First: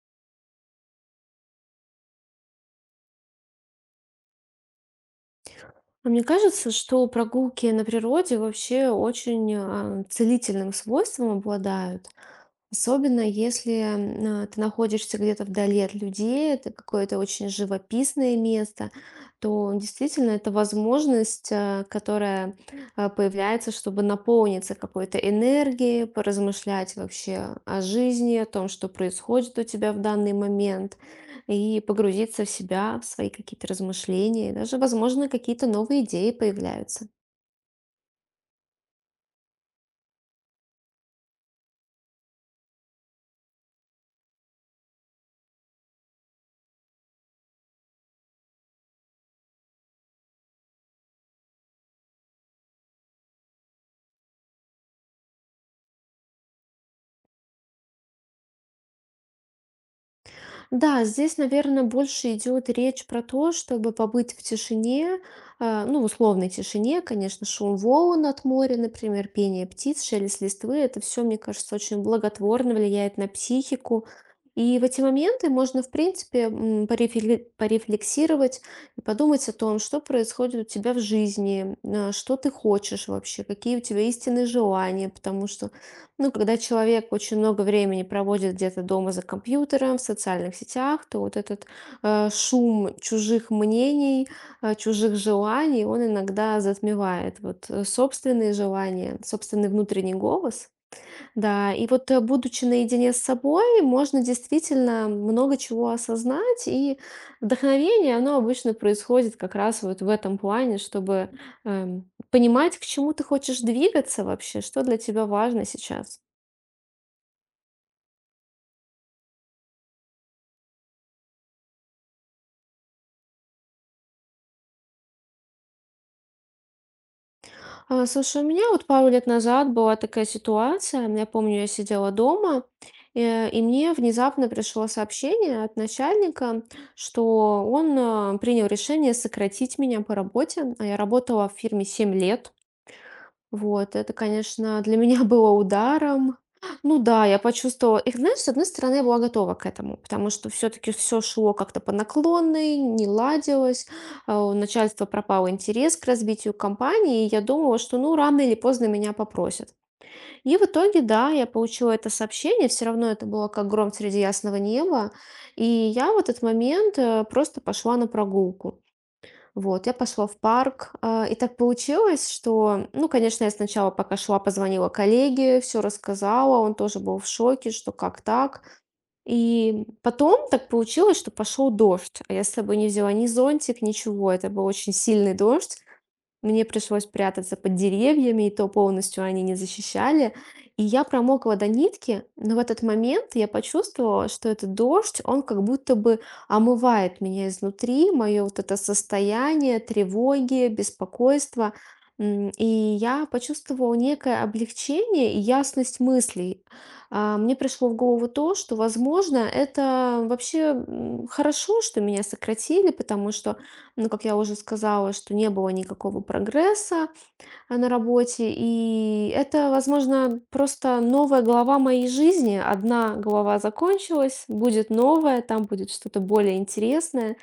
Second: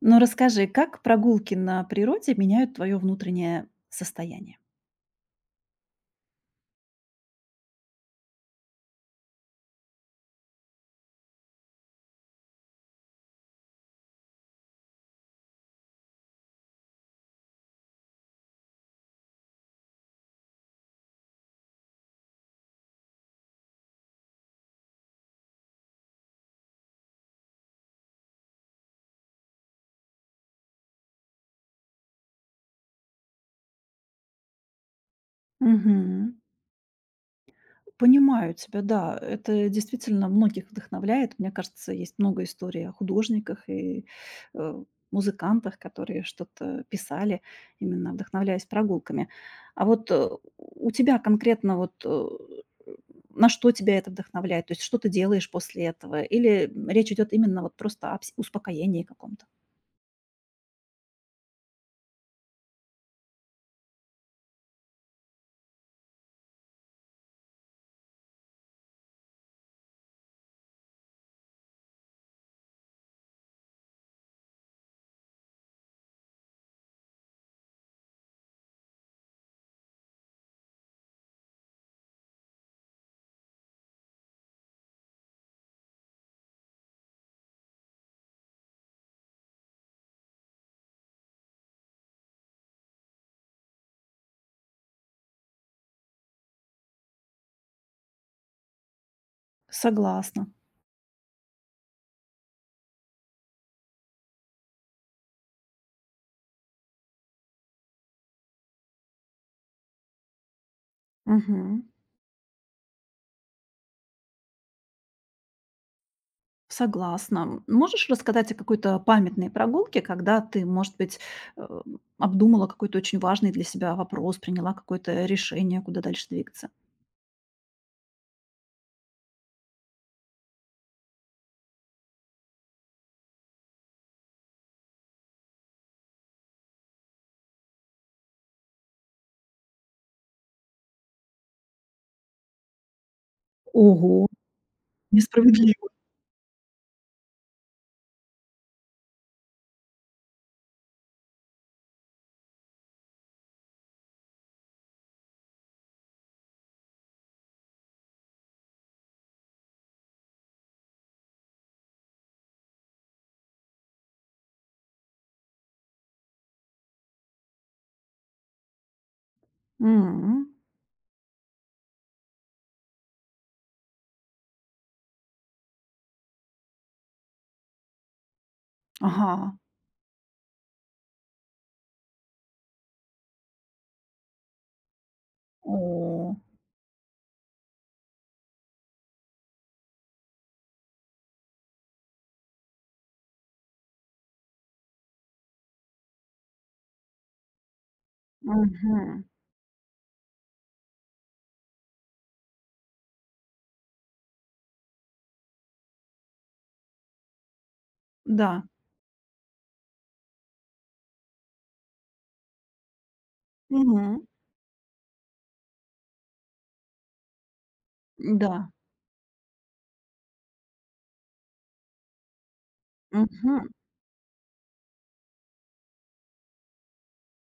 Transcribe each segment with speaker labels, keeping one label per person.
Speaker 1: Но расскажи, как прогулки на природе меняют твое внутреннее состояние?
Speaker 2: Мне кажется, что прогулки на природе вообще очень целительным свойством обладают. Особенно если ты находишься где-то вдали от людей, это какое-то очень живописное место, то действительно это возможность, которая появляется, чтобы наполниться какой-то энергией, поразмышлять вообще о жизни, о том, что происходит у тебя в данный момент, и погрузиться в себя, в свои какие-то размышления, и даже, возможно, какие-то
Speaker 1: Мгм.
Speaker 2: новые идеи появляются.
Speaker 1: Понимаю тебя, да. Это действительно многих вдохновляет. Мне кажется, есть много историй о художниках и э, музыкантах, которые что-то писали, именно вдохновляясь прогулками. А вот у тебя конкретно вот на что тебя это вдохновляет? То есть что ты делаешь после этого? Или речь идет именно вот просто о успокоении каком-то?
Speaker 2: Да, здесь, наверное, больше идет речь про то, чтобы побыть в тишине, ну, в условной тишине, конечно, шум волн от моря, например, пение птиц, шелест листвы, это все, мне кажется, очень благотворно влияет на психику. И в эти моменты можно, в принципе, порефлексировать и подумать о том, что происходит у тебя в жизни, что ты хочешь вообще, какие у тебя истинные желания, потому что ну, когда человек очень много времени проводит где-то дома за компьютером, в социальных сетях, то вот этот шум чужих мнений, чужих желаний, он иногда затмевает вот собственные желания, собственный внутренний
Speaker 1: Согласна.
Speaker 2: голос. Да, и вот будучи наедине с собой, можно действительно много чего осознать, и вдохновение, оно обычно происходит как раз вот в этом плане, чтобы
Speaker 1: Мгм.
Speaker 2: понимать, к чему ты хочешь двигаться вообще, что для тебя важно сейчас.
Speaker 1: Согласна. Можешь рассказать о какой-то памятной прогулке, когда ты, может быть, э, обдумала какой-то очень важный для себя вопрос, приняла какое-то решение, куда дальше двигаться?
Speaker 2: Слушай, у меня вот пару лет назад была такая ситуация. Я помню, я сидела дома, и мне внезапно пришло сообщение от начальника, что он принял решение сократить меня по работе. Я работала в фирме 7 лет. Вот, это,
Speaker 1: Ого,
Speaker 2: конечно, для меня было
Speaker 1: несправедливо.
Speaker 2: ударом. Ну да, я почувствовала. И знаешь, с одной стороны, я была готова к этому, потому что все-таки все шло как-то по наклонной, не ладилось. У начальства пропал интерес к развитию компании, и я думала, что ну рано или поздно меня попросят. И в итоге, да, я получила это сообщение, все равно это было как гром среди ясного неба. И я в этот момент просто пошла на прогулку. Вот, я пошла в
Speaker 1: М.
Speaker 2: парк, и так получилось, что, ну, конечно, я сначала, пока шла, позвонила коллеге, все рассказала, он тоже был в шоке, что как так.
Speaker 1: Ага.
Speaker 2: И потом так получилось, что пошел дождь, а я с собой не взяла ни зонтик, ничего, это был очень сильный дождь.
Speaker 1: О.
Speaker 2: Мне пришлось прятаться под деревьями, и то полностью они не защищали. И я промокла до нитки, но в этот момент я почувствовала, что этот дождь, он как будто бы омывает меня изнутри, мое вот это
Speaker 1: Мгм.
Speaker 2: состояние тревоги, беспокойства. И я почувствовала некое облегчение и ясность мыслей. Мне пришло в голову то,
Speaker 1: Да.
Speaker 2: что, возможно, это вообще хорошо, что меня сократили, потому что ну,
Speaker 1: Мгм.
Speaker 2: как я уже сказала, что не было никакого прогресса, на работе.
Speaker 1: Да.
Speaker 2: И это, возможно, просто новая глава моей жизни. Одна глава
Speaker 1: Мгм.
Speaker 2: закончилась, будет новая, там будет что-то более интересное.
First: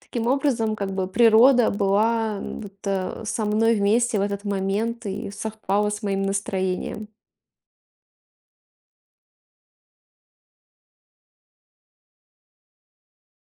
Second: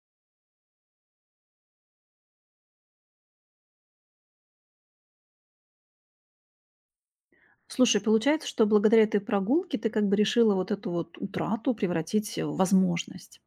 Speaker 2: Таким образом, как бы природа была, со мной вместе в этот момент и совпала с моим настроением.
Speaker 1: Слушай, получается, что благодаря этой прогулке ты как бы решила вот эту вот утрату превратить в возможность.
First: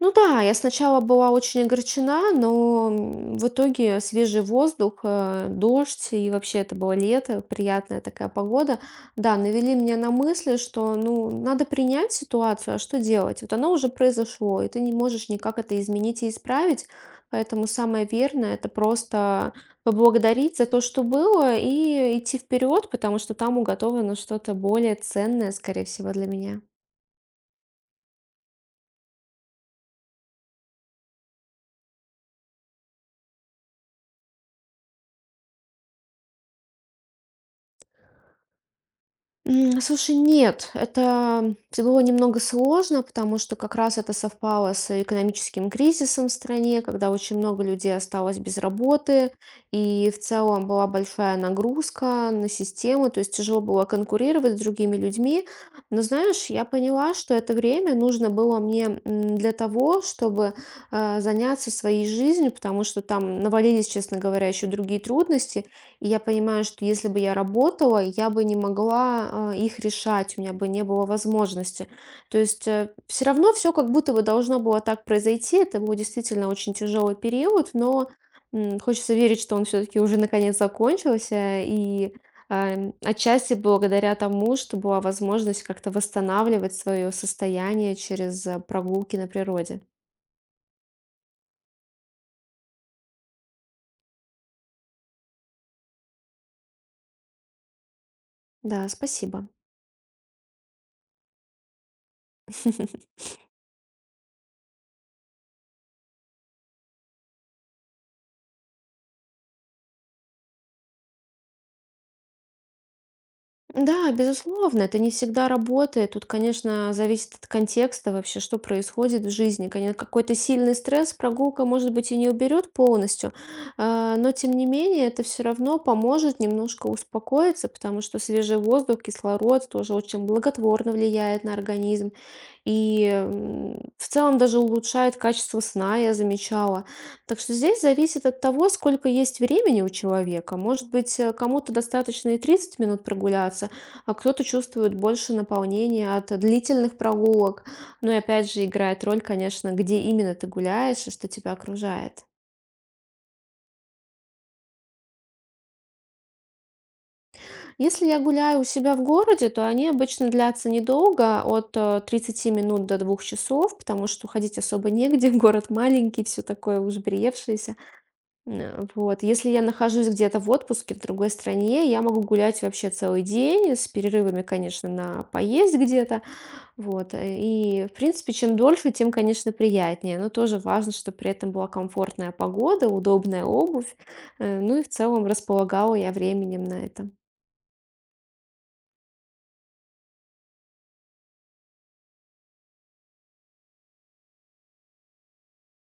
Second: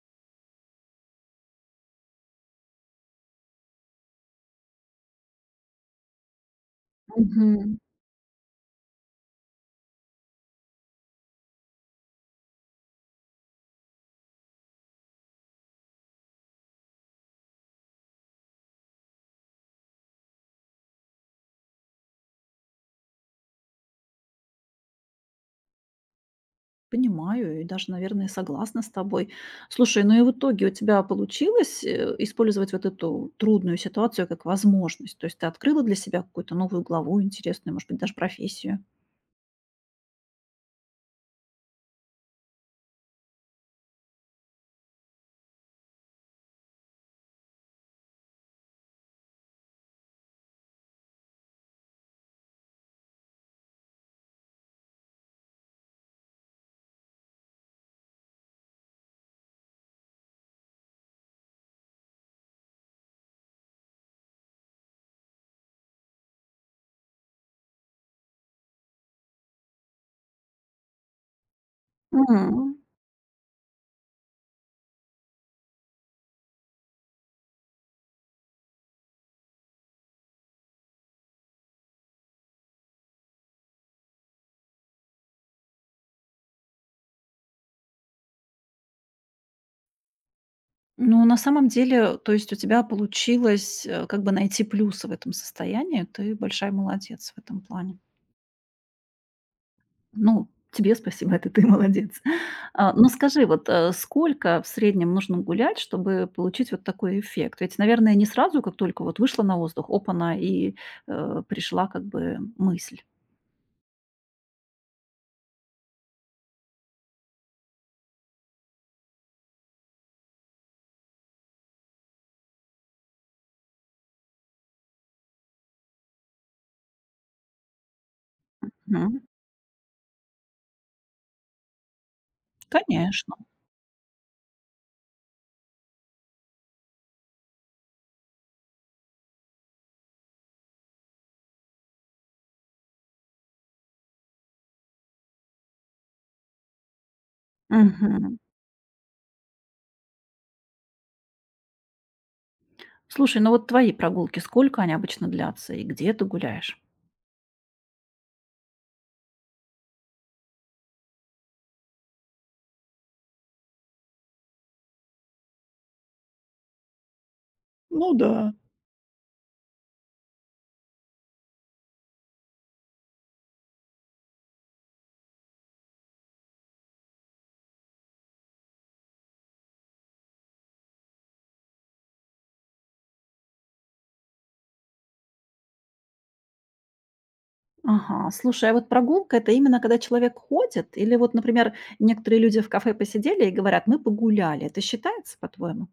Speaker 2: Ну да, я сначала была очень огорчена, но в итоге свежий воздух, дождь, и вообще это было лето,
Speaker 1: Мгм.
Speaker 2: приятная такая погода, да, навели меня на мысли, что, ну, надо принять ситуацию, а что делать? Вот оно уже произошло, и ты не можешь никак это изменить и исправить, поэтому самое верное — это просто поблагодарить за то, что было, и идти вперед, потому что там уготовано что-то более ценное, скорее всего, для меня.
Speaker 1: Понимаю и даже, наверное, согласна с тобой. Слушай, ну и в итоге у тебя получилось, использовать вот эту трудную ситуацию как возможность? То есть ты открыла для себя какую-то новую главу интересную, может быть, даже профессию?
Speaker 2: Слушай, нет, это было немного сложно, потому что как раз это совпало с экономическим кризисом в стране, когда очень много людей осталось без работы, и в целом была большая нагрузка на систему, то есть тяжело было конкурировать с другими людьми. Но знаешь, я поняла, что это время нужно было мне для того, чтобы заняться своей жизнью, потому что там навалились, честно говоря, еще другие трудности. И я понимаю, что если бы я работала, я бы не могла, их решать, у меня бы не было возможности. То есть,
Speaker 1: М.
Speaker 2: все равно все как будто бы должно было так произойти. Это был действительно очень тяжелый период, но, хочется верить, что он все таки уже наконец закончился. И, отчасти благодаря тому, что была возможность как-то восстанавливать свое состояние через, прогулки на природе.
Speaker 1: Ну, на самом деле, то есть у тебя получилось, как бы найти плюсы в этом состоянии. Ты большая молодец в этом плане.
Speaker 2: Да, спасибо.
Speaker 1: Ну, тебе спасибо, это ты молодец. А, но скажи, вот, сколько в среднем нужно гулять, чтобы получить вот такой эффект? Ведь, наверное, не сразу, как только вот вышла на воздух, опана, и, пришла как бы мысль.
Speaker 2: Да, безусловно, это не всегда работает. Тут, конечно, зависит от контекста вообще, что происходит в жизни. Конечно, какой-то сильный стресс прогулка, может быть, и не уберет полностью, но тем не менее это все равно поможет немножко успокоиться, потому что свежий воздух,
Speaker 1: Мгм.
Speaker 2: кислород тоже очень благотворно влияет на организм. И
Speaker 1: Конечно.
Speaker 2: в целом даже улучшает качество сна, я замечала. Так что здесь зависит от того, сколько есть времени у человека. Может быть, кому-то достаточно и 30 минут прогуляться, а кто-то чувствует больше наполнения от длительных прогулок. Ну и
Speaker 1: Мгм.
Speaker 2: опять же играет роль, конечно, где именно ты гуляешь и что тебя окружает.
Speaker 1: Слушай, ну вот твои прогулки, сколько они обычно длятся и где ты гуляешь?
Speaker 2: Если я гуляю у себя в городе, то они обычно длятся недолго, от 30 минут до 2 часов, потому что ходить особо негде, город маленький, все такое уж
Speaker 1: Ну да.
Speaker 2: Вот. Если я нахожусь где-то в отпуске в другой стране, я могу гулять вообще целый день, с перерывами, конечно, на поесть где-то. И, в принципе, чем дольше, тем, конечно, приятнее. Но тоже важно, чтобы при этом была комфортная погода, удобная обувь. Ну и в целом располагала я временем на это.
Speaker 1: Ага, слушай, а вот прогулка- это именно когда человек ходит? Или вот, например, некоторые люди в кафе посидели и говорят: "Мы погуляли". Это считается, по-твоему?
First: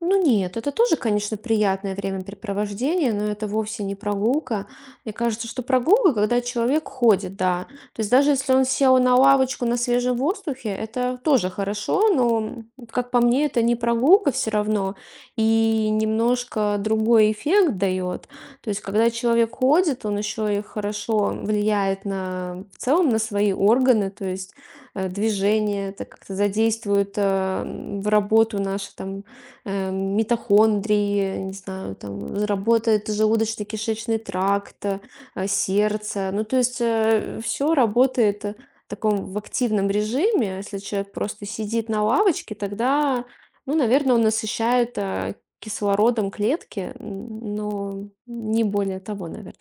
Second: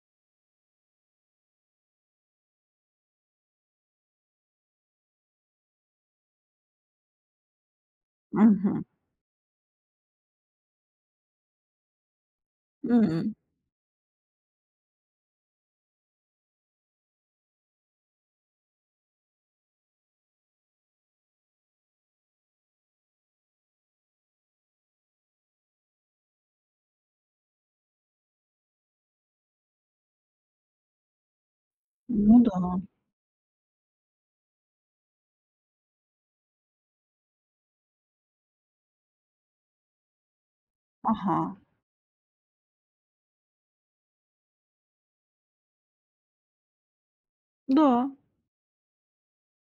Speaker 2: Ну нет, это тоже, конечно, приятное времяпрепровождение, но это вовсе не прогулка. Мне кажется, что прогулка, когда человек ходит, да. То есть даже если он
Speaker 1: Мгм.
Speaker 2: сел на лавочку на свежем воздухе, это тоже хорошо, но, как по
Speaker 1: М.
Speaker 2: мне, это не прогулка все равно, и немножко другой эффект дает. То есть когда человек ходит, он еще и хорошо влияет на, в целом на свои органы, то есть движение, это как-то задействует в работу наши там митохондрии, не знаю,
Speaker 1: Ну
Speaker 2: там
Speaker 1: да.
Speaker 2: работает желудочно-кишечный тракт, сердце. Ну, то есть все работает в таком в активном режиме. Если человек
Speaker 1: Ага.
Speaker 2: просто сидит на лавочке, тогда, ну, наверное, он насыщает кислородом клетки, но
Speaker 1: Да.
Speaker 2: не более того, наверное.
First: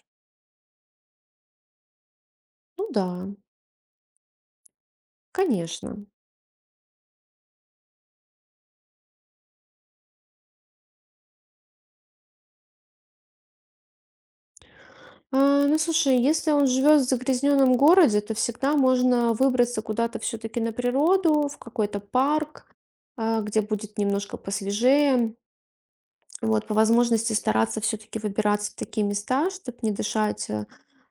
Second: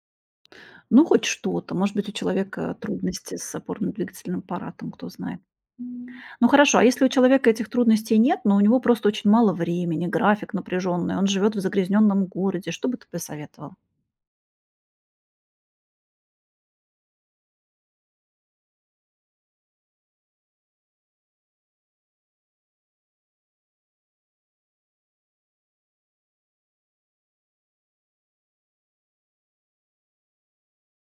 Speaker 1: Ну, хоть что-то. Может быть, у человека
Speaker 2: Ну да,
Speaker 1: трудности с опорно-двигательным аппаратом, кто знает.
Speaker 2: конечно.
Speaker 1: М. Ну, хорошо, а если у человека этих трудностей нет, но у него просто очень мало времени, график напряженный, он живет в загрязненном городе, что бы ты посоветовал?
Speaker 2: Ну, слушай, если он живет в загрязненном городе, то всегда можно выбраться куда-то все-таки на природу, в какой-то парк, где будет немножко посвежее. Вот, по возможности стараться все-таки выбираться в такие места, чтобы не дышать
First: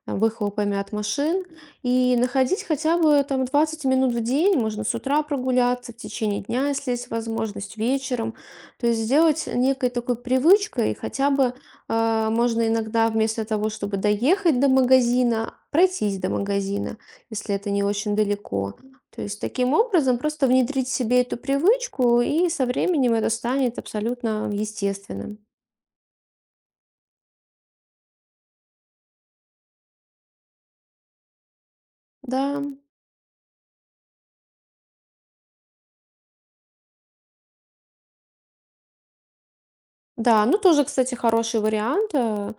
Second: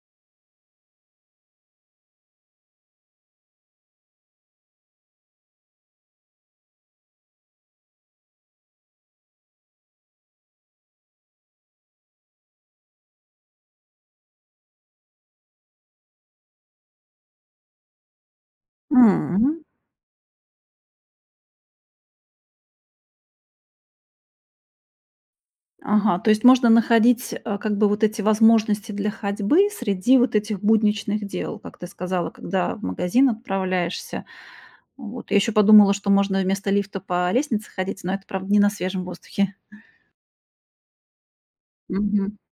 Speaker 2: выхлопами от машин, и находить хотя бы там 20 минут в день, можно с утра прогуляться, в течение дня, если есть возможность, вечером. То есть сделать некой такой привычкой, хотя бы можно иногда вместо того, чтобы доехать до магазина, пройтись до магазина, если это не очень далеко. То есть
Speaker 1: М.
Speaker 2: таким образом просто внедрить в себе эту привычку, и со временем это станет абсолютно естественным.
Speaker 1: Ага, то есть можно находить, как бы вот эти возможности для ходьбы среди вот этих будничных дел, как ты сказала,
Speaker 2: Да,
Speaker 1: когда в магазин отправляешься. Вот. Я еще подумала, что можно вместо лифта по лестнице ходить, но это, правда, не на свежем воздухе.
Speaker 2: да, ну тоже, кстати, хороший вариант.
Speaker 1: Мгм.
Speaker 2: э,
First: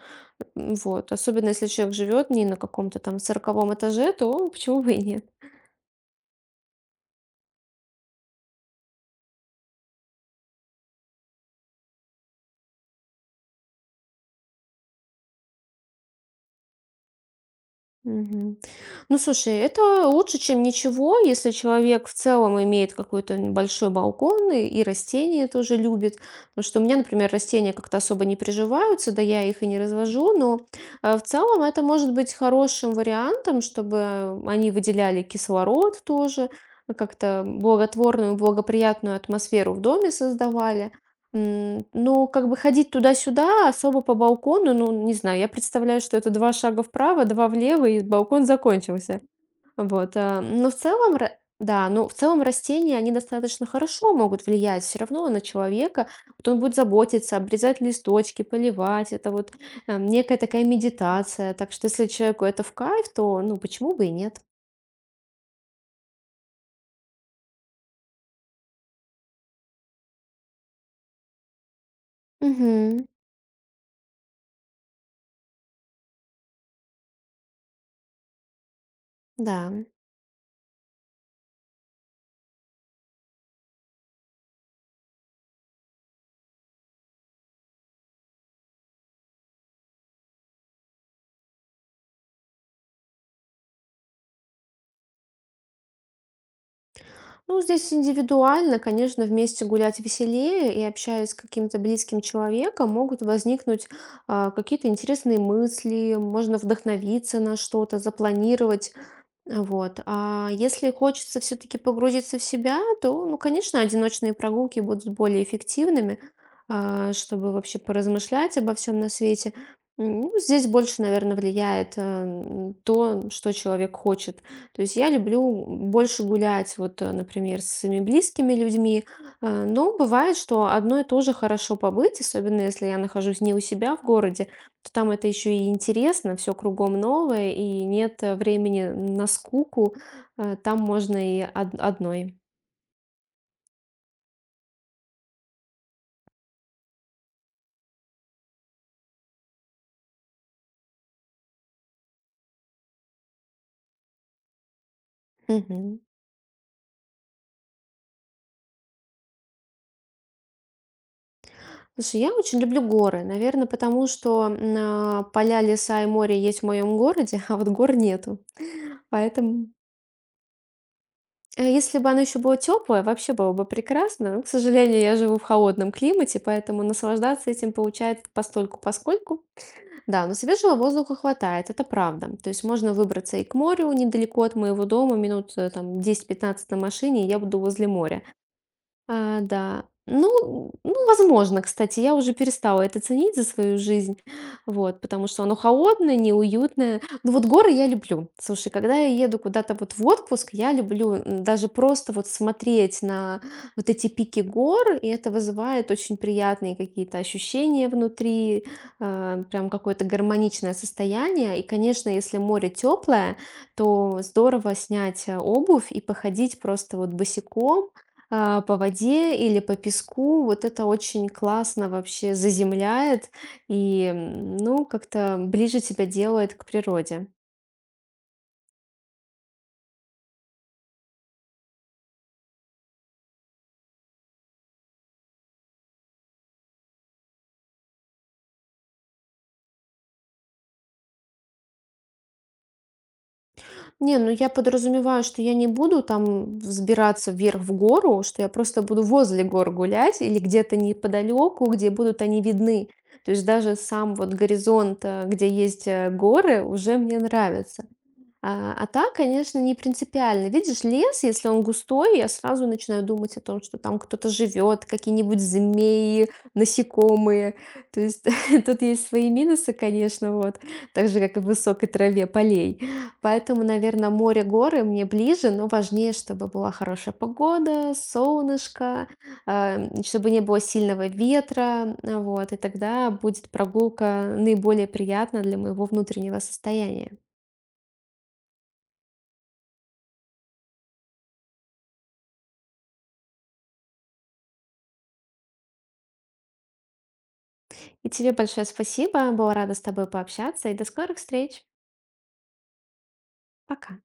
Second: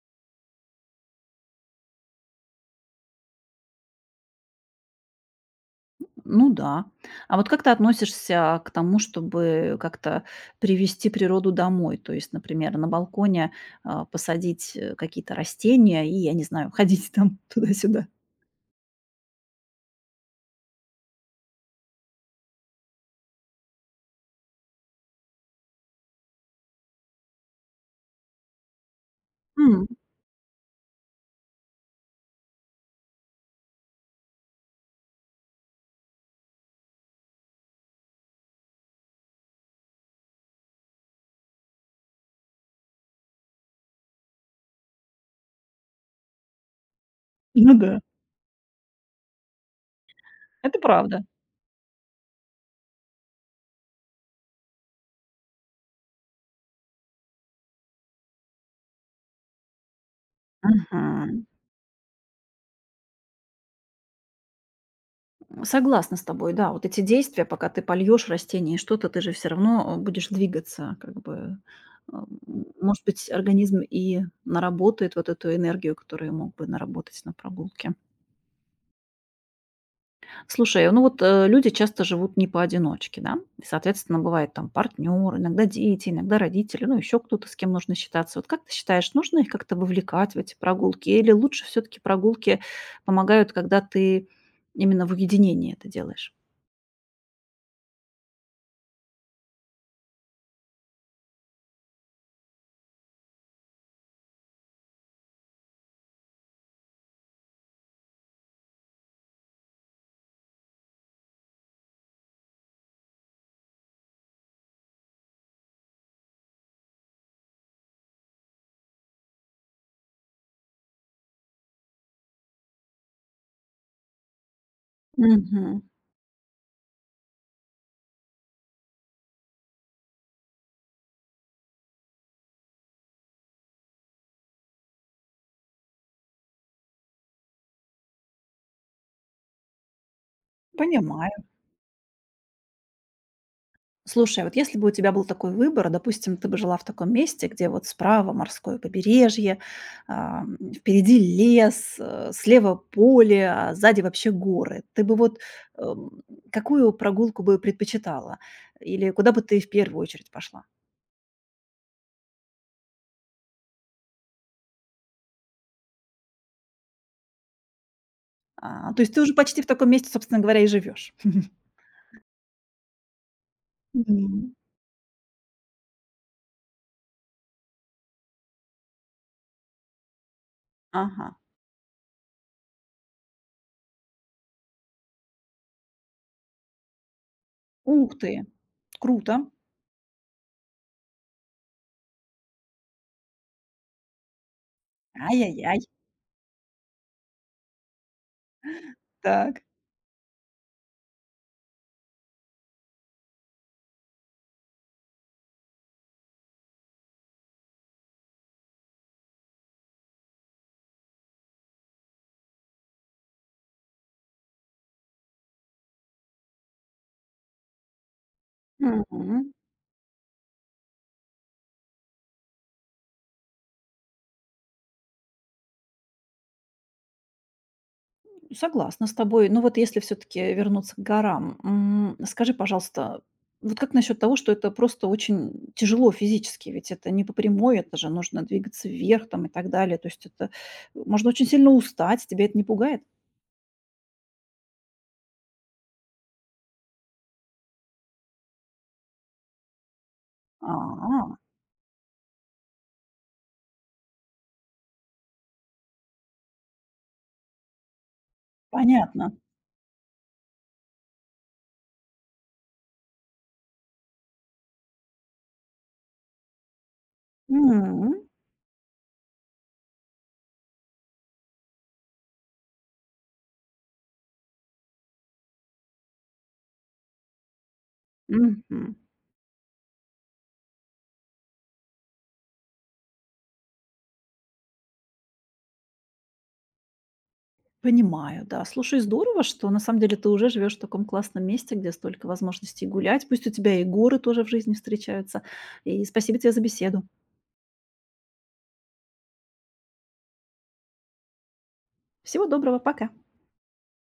Speaker 2: м, Вот, особенно если человек живет не на каком-то там 40-м этаже, то почему бы и нет.
Speaker 1: Ну да. А вот как ты относишься к тому, чтобы как-то привести природу домой? То есть, например, на балконе, посадить, какие-то растения и, я не знаю, ходить там туда-сюда.
Speaker 2: Мгм. Ну, слушай, это лучше, чем ничего, если человек в целом имеет какой-то небольшой балкон и растения тоже любит. Потому что у меня, например, растения как-то особо не приживаются, да я их и не
Speaker 1: М.
Speaker 2: развожу, но в целом это может быть хорошим вариантом, чтобы они выделяли кислород тоже, ну, как-то благотворную, благоприятную атмосферу в доме создавали. Ну, как бы ходить туда-сюда особо по балкону, ну, не знаю, я представляю, что это 2 шага вправо, 2
Speaker 1: Ну
Speaker 2: влево,
Speaker 1: да,
Speaker 2: и балкон закончился. Вот, а, но в
Speaker 1: это
Speaker 2: целом,
Speaker 1: правда.
Speaker 2: ра да, но в целом растения, они достаточно хорошо могут влиять все равно на человека. Вот он будет заботиться, обрезать листочки, поливать. Это вот, некая такая
Speaker 1: Мгм.
Speaker 2: медитация. Так что если человеку это в кайф, то, ну, почему бы и нет?
Speaker 1: Согласна с тобой, да. Вот эти действия, пока ты польешь растение и что-то, ты же все равно будешь двигаться, как бы. Может
Speaker 2: Мгм.
Speaker 1: быть, организм и наработает вот эту энергию, которую мог бы наработать на прогулке.
Speaker 2: Да.
Speaker 1: Слушай, ну вот люди часто живут не поодиночке, да? И, соответственно, бывает там партнер, иногда дети, иногда родители, ну еще кто-то, с кем нужно считаться. Вот как ты считаешь, нужно их как-то вовлекать в эти прогулки? Или лучше все-таки прогулки помогают, когда ты именно в уединении это делаешь?
Speaker 2: Ну, здесь индивидуально, конечно, вместе гулять веселее и общаясь с каким-то близким человеком, могут возникнуть какие-то интересные мысли, можно вдохновиться на что-то, запланировать вот. А если хочется все-таки погрузиться в себя, то, ну, конечно, одиночные прогулки будут более эффективными, чтобы вообще поразмышлять обо всем на свете. Ну, здесь больше, наверное, влияет то, что человек хочет. То есть я люблю
Speaker 1: Мгм.
Speaker 2: больше гулять, например, с своими близкими людьми, но бывает, что одной тоже хорошо побыть, особенно если я нахожусь не у себя в городе, то там это еще и интересно, все кругом новое, и нет времени на скуку, э, там можно
Speaker 1: Понимаю.
Speaker 2: и од- одной.
Speaker 1: Слушай, вот если бы у тебя был такой выбор, допустим, ты бы жила в таком месте, где вот справа морское побережье, впереди лес, слева поле, а сзади вообще горы. Ты бы вот
Speaker 2: Мгм.
Speaker 1: эм, какую прогулку бы предпочитала? Или куда бы ты в первую очередь пошла?
Speaker 2: Слушай, я очень люблю горы, наверное, потому что поля, леса и море есть в моем городе, а вот гор нету.
Speaker 1: А, то есть ты уже почти в
Speaker 2: Поэтому,
Speaker 1: таком месте, собственно говоря, и живешь.
Speaker 2: если бы оно еще было теплое, вообще было бы прекрасно. Но, к
Speaker 1: Мгм.
Speaker 2: сожалению, я живу в холодном климате, поэтому наслаждаться этим получается постольку-поскольку. Да, но свежего воздуха
Speaker 1: Ага.
Speaker 2: хватает, это правда. То есть можно выбраться и к морю недалеко от моего дома, минут там 10-15 на машине, и я буду возле
Speaker 1: Ух
Speaker 2: моря.
Speaker 1: ты!
Speaker 2: А,
Speaker 1: Круто!
Speaker 2: да. Ну, возможно, кстати, я уже перестала это ценить за свою жизнь, вот, потому что оно
Speaker 1: Ай-яй-яй.
Speaker 2: холодное, неуютное. Ну вот горы я люблю. Слушай, когда я еду
Speaker 1: Так.
Speaker 2: куда-то вот в отпуск, я люблю даже просто вот смотреть на вот эти пики гор, и это вызывает очень приятные какие-то ощущения внутри, прям какое-то гармоничное состояние. И, конечно, если море теплое, то здорово снять обувь и походить просто вот босиком, по воде
Speaker 1: Мгм.
Speaker 2: или по песку. Вот это очень классно вообще заземляет и, ну, как-то ближе тебя делает к природе.
Speaker 1: Согласна с тобой. Но вот если все-таки вернуться к горам, скажи, пожалуйста, вот как насчет того, что это просто очень тяжело физически, ведь это не по прямой, это же нужно двигаться вверх там и так далее. То есть это можно очень сильно устать, тебя это не пугает?
Speaker 2: Не, ну я подразумеваю, что я не буду там взбираться вверх в гору, что я просто буду возле гор гулять или где-то
Speaker 1: А,
Speaker 2: неподалеку, где будут они видны. То есть даже сам вот горизонт, где есть горы, уже мне нравится. А так,
Speaker 1: понятно.
Speaker 2: конечно, не принципиально. Видишь, лес, если он густой, я сразу начинаю думать о том, что там кто-то живет, какие-нибудь змеи, насекомые. То есть
Speaker 1: М,
Speaker 2: тут есть свои минусы, конечно, вот, так же, как и в высокой траве полей. Поэтому, наверное, море, горы мне ближе, но важнее, чтобы была хорошая погода,
Speaker 1: мгм.
Speaker 2: солнышко, а, чтобы не было сильного ветра, а, вот, и тогда будет прогулка наиболее приятна для моего внутреннего состояния.
Speaker 1: Понимаю, да. Слушай, здорово, что на самом деле ты уже живешь в таком классном месте, где столько возможностей гулять. Пусть у тебя и горы тоже в жизни встречаются. И спасибо тебе за беседу.
Speaker 2: И тебе большое спасибо. Была рада с тобой пообщаться. И до скорых встреч.
Speaker 1: Всего доброго, пока.
Speaker 2: Пока.